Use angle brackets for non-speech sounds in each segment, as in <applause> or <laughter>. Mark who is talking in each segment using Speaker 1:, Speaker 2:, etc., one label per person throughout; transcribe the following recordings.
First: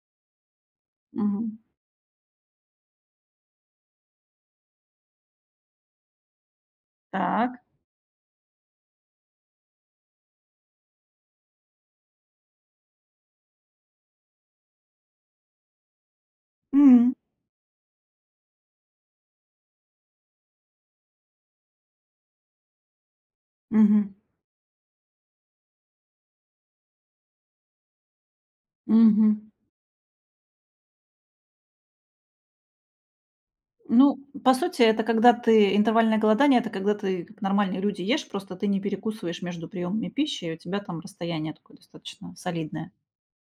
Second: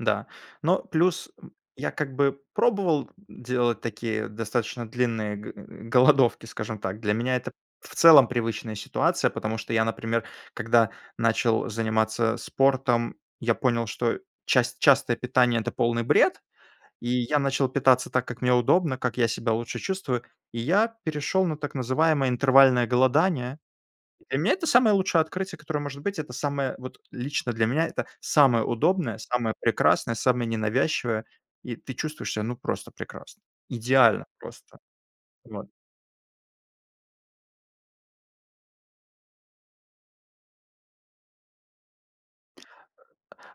Speaker 1: Да, но плюс, м,
Speaker 2: Мгм.
Speaker 1: я, как бы, пробовал, м, делать такие достаточно длинные г голодовки, скажем так. Для меня это,
Speaker 2: Так.
Speaker 1: в целом, привычная ситуация, потому что я, например, когда начал заниматься спортом, я понял, что част частое питание- это полный бред, и
Speaker 2: Мгм.
Speaker 1: я начал питаться так, как мне удобно, как я себя лучше чувствую. И я перешел на так называемое интервальное голодание.
Speaker 2: Мгм.
Speaker 1: Для меня это самое лучшее открытие, которое может быть- это самое вот. Лично для меня это самое удобное,
Speaker 2: Мгм.
Speaker 1: самое прекрасное, самое ненавязчивое, и ты чувствуешь себя, ну, просто прекрасно.
Speaker 2: Ну,
Speaker 1: Идеально
Speaker 2: по
Speaker 1: просто.
Speaker 2: сути, это когда
Speaker 1: Вот.
Speaker 2: ты интервальное голодание- это когда ты, как нормальные люди, ешь, просто ты не перекусываешь между приёмами пищи, и у тебя там расстояние такое достаточно солидное.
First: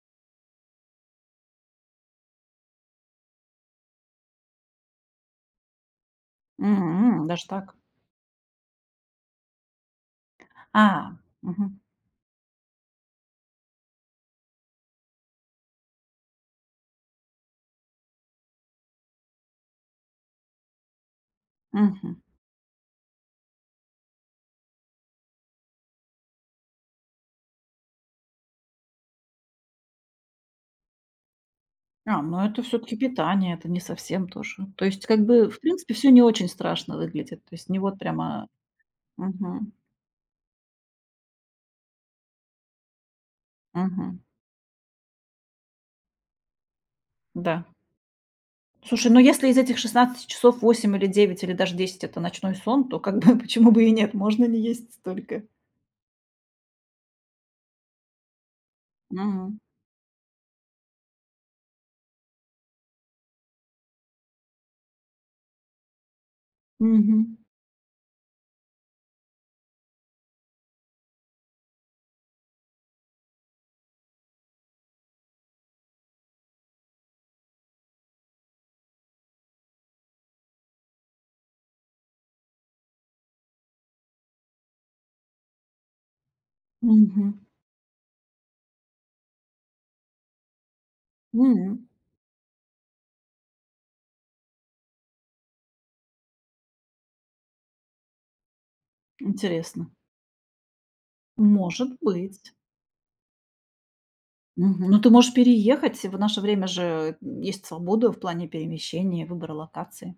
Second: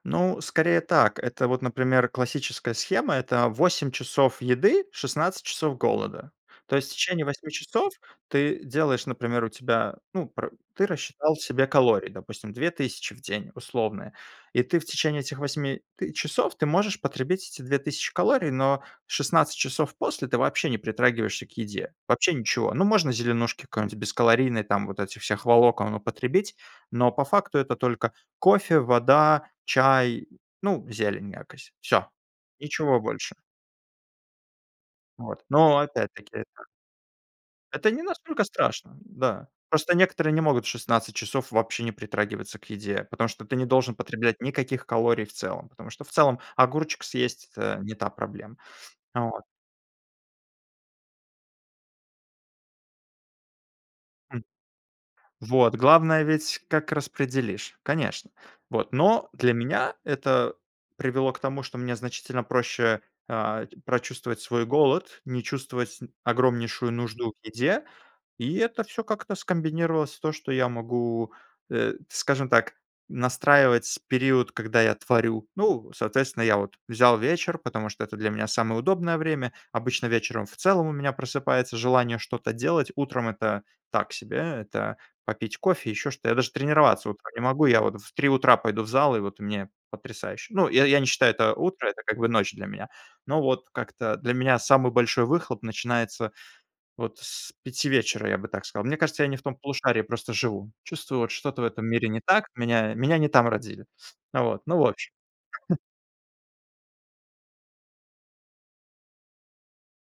Speaker 1: Ну, скорее так. Это вот, например, классическая схема- это 8 часов еды, 16 часов голода. То есть в
Speaker 2: М.
Speaker 1: течение
Speaker 2: Даже
Speaker 1: 8
Speaker 2: так.
Speaker 1: часов ты делаешь, например, у тебя, ну, пр ты
Speaker 2: А.
Speaker 1: рассчитал себе
Speaker 2: Мгм.
Speaker 1: калории, допустим, 2000 в день условные, и ты в течение этих 8 т часов ты можешь потребить эти 2000 калорий, но 16 часов после ты вообще не притрагиваешься к еде,
Speaker 2: Мгм.
Speaker 1: вообще ничего. Ну, можно зеленушки какой-нибудь бескалорийной, там, вот этих всех волокон употребить, но по факту это только кофе, вода, чай, ну, зелень якос Всё,
Speaker 2: А, ну это всё-таки
Speaker 1: ничего больше.
Speaker 2: питание, это не совсем то же. То есть как
Speaker 1: Вот.
Speaker 2: бы, в
Speaker 1: Но
Speaker 2: принципе,
Speaker 1: это
Speaker 2: всё не
Speaker 1: опять-таки
Speaker 2: очень
Speaker 1: это
Speaker 2: страшно выглядит. То есть не
Speaker 1: Это
Speaker 2: вот
Speaker 1: не
Speaker 2: прям
Speaker 1: настолько
Speaker 2: а
Speaker 1: страшно. Да.
Speaker 2: Мгм.
Speaker 1: Просто некоторые не могут 16 часов вообще не притрагиваться к еде, потому что ты не должен
Speaker 2: Мгм.
Speaker 1: потреблять никаких калорий в целом, потому что, в целом, огурчик съесть-
Speaker 2: Да.
Speaker 1: это не та проблема.
Speaker 2: Слушай, но
Speaker 1: А, вот
Speaker 2: если из этих 16 часов 8, или 9, или даже 10- это ночной сон, то как бы <chuckles> почему бы и нет?
Speaker 1: М.
Speaker 2: Можно не есть столько.
Speaker 1: Вот. Главное ведь, как распределишь, конечно. Вот. Но для
Speaker 2: Мгм.
Speaker 1: меня это привело к тому, что мне значительно проще, а, прочувствовать свой голод, м, не чувствовать огромнейшую нужду к
Speaker 2: Мгм.
Speaker 1: еде. И это всё как-то скомбинировалось в то, что я могу, э, скажем так, настраивать период, когда я творю. Ну, соответственно, я вот взял вечер, потому что это для меня самое удобное время. Обычно вечером в целом у меня просыпается желание что-то делать. Утром это так себе. Это попить кофе, еще что-то. Я даже тренироваться утром
Speaker 2: Мгм.
Speaker 1: не могу. Я вот в 3 утра пойду в зал, и вот мне потрясающе. Ну, я я не считаю, это утро,
Speaker 2: М.
Speaker 1: это как бы ночь для меня. Но вот как-то для меня самый большой выхлоп начинается вот с 5 вечера, я бы так сказал. Мне кажется, я не в том
Speaker 2: Интересно.
Speaker 1: полушарии просто живу. Чувствую, вот что-то в этом
Speaker 2: Может
Speaker 1: мире не так,
Speaker 2: быть.
Speaker 1: меня меня не там родили. Ну вот, ну в
Speaker 2: Мгм. Но ты
Speaker 1: общем.
Speaker 2: можешь
Speaker 1: <chuckles>
Speaker 2: переехать. Э, в наше время же, м, есть свобода в плане перемещения, выбора локации.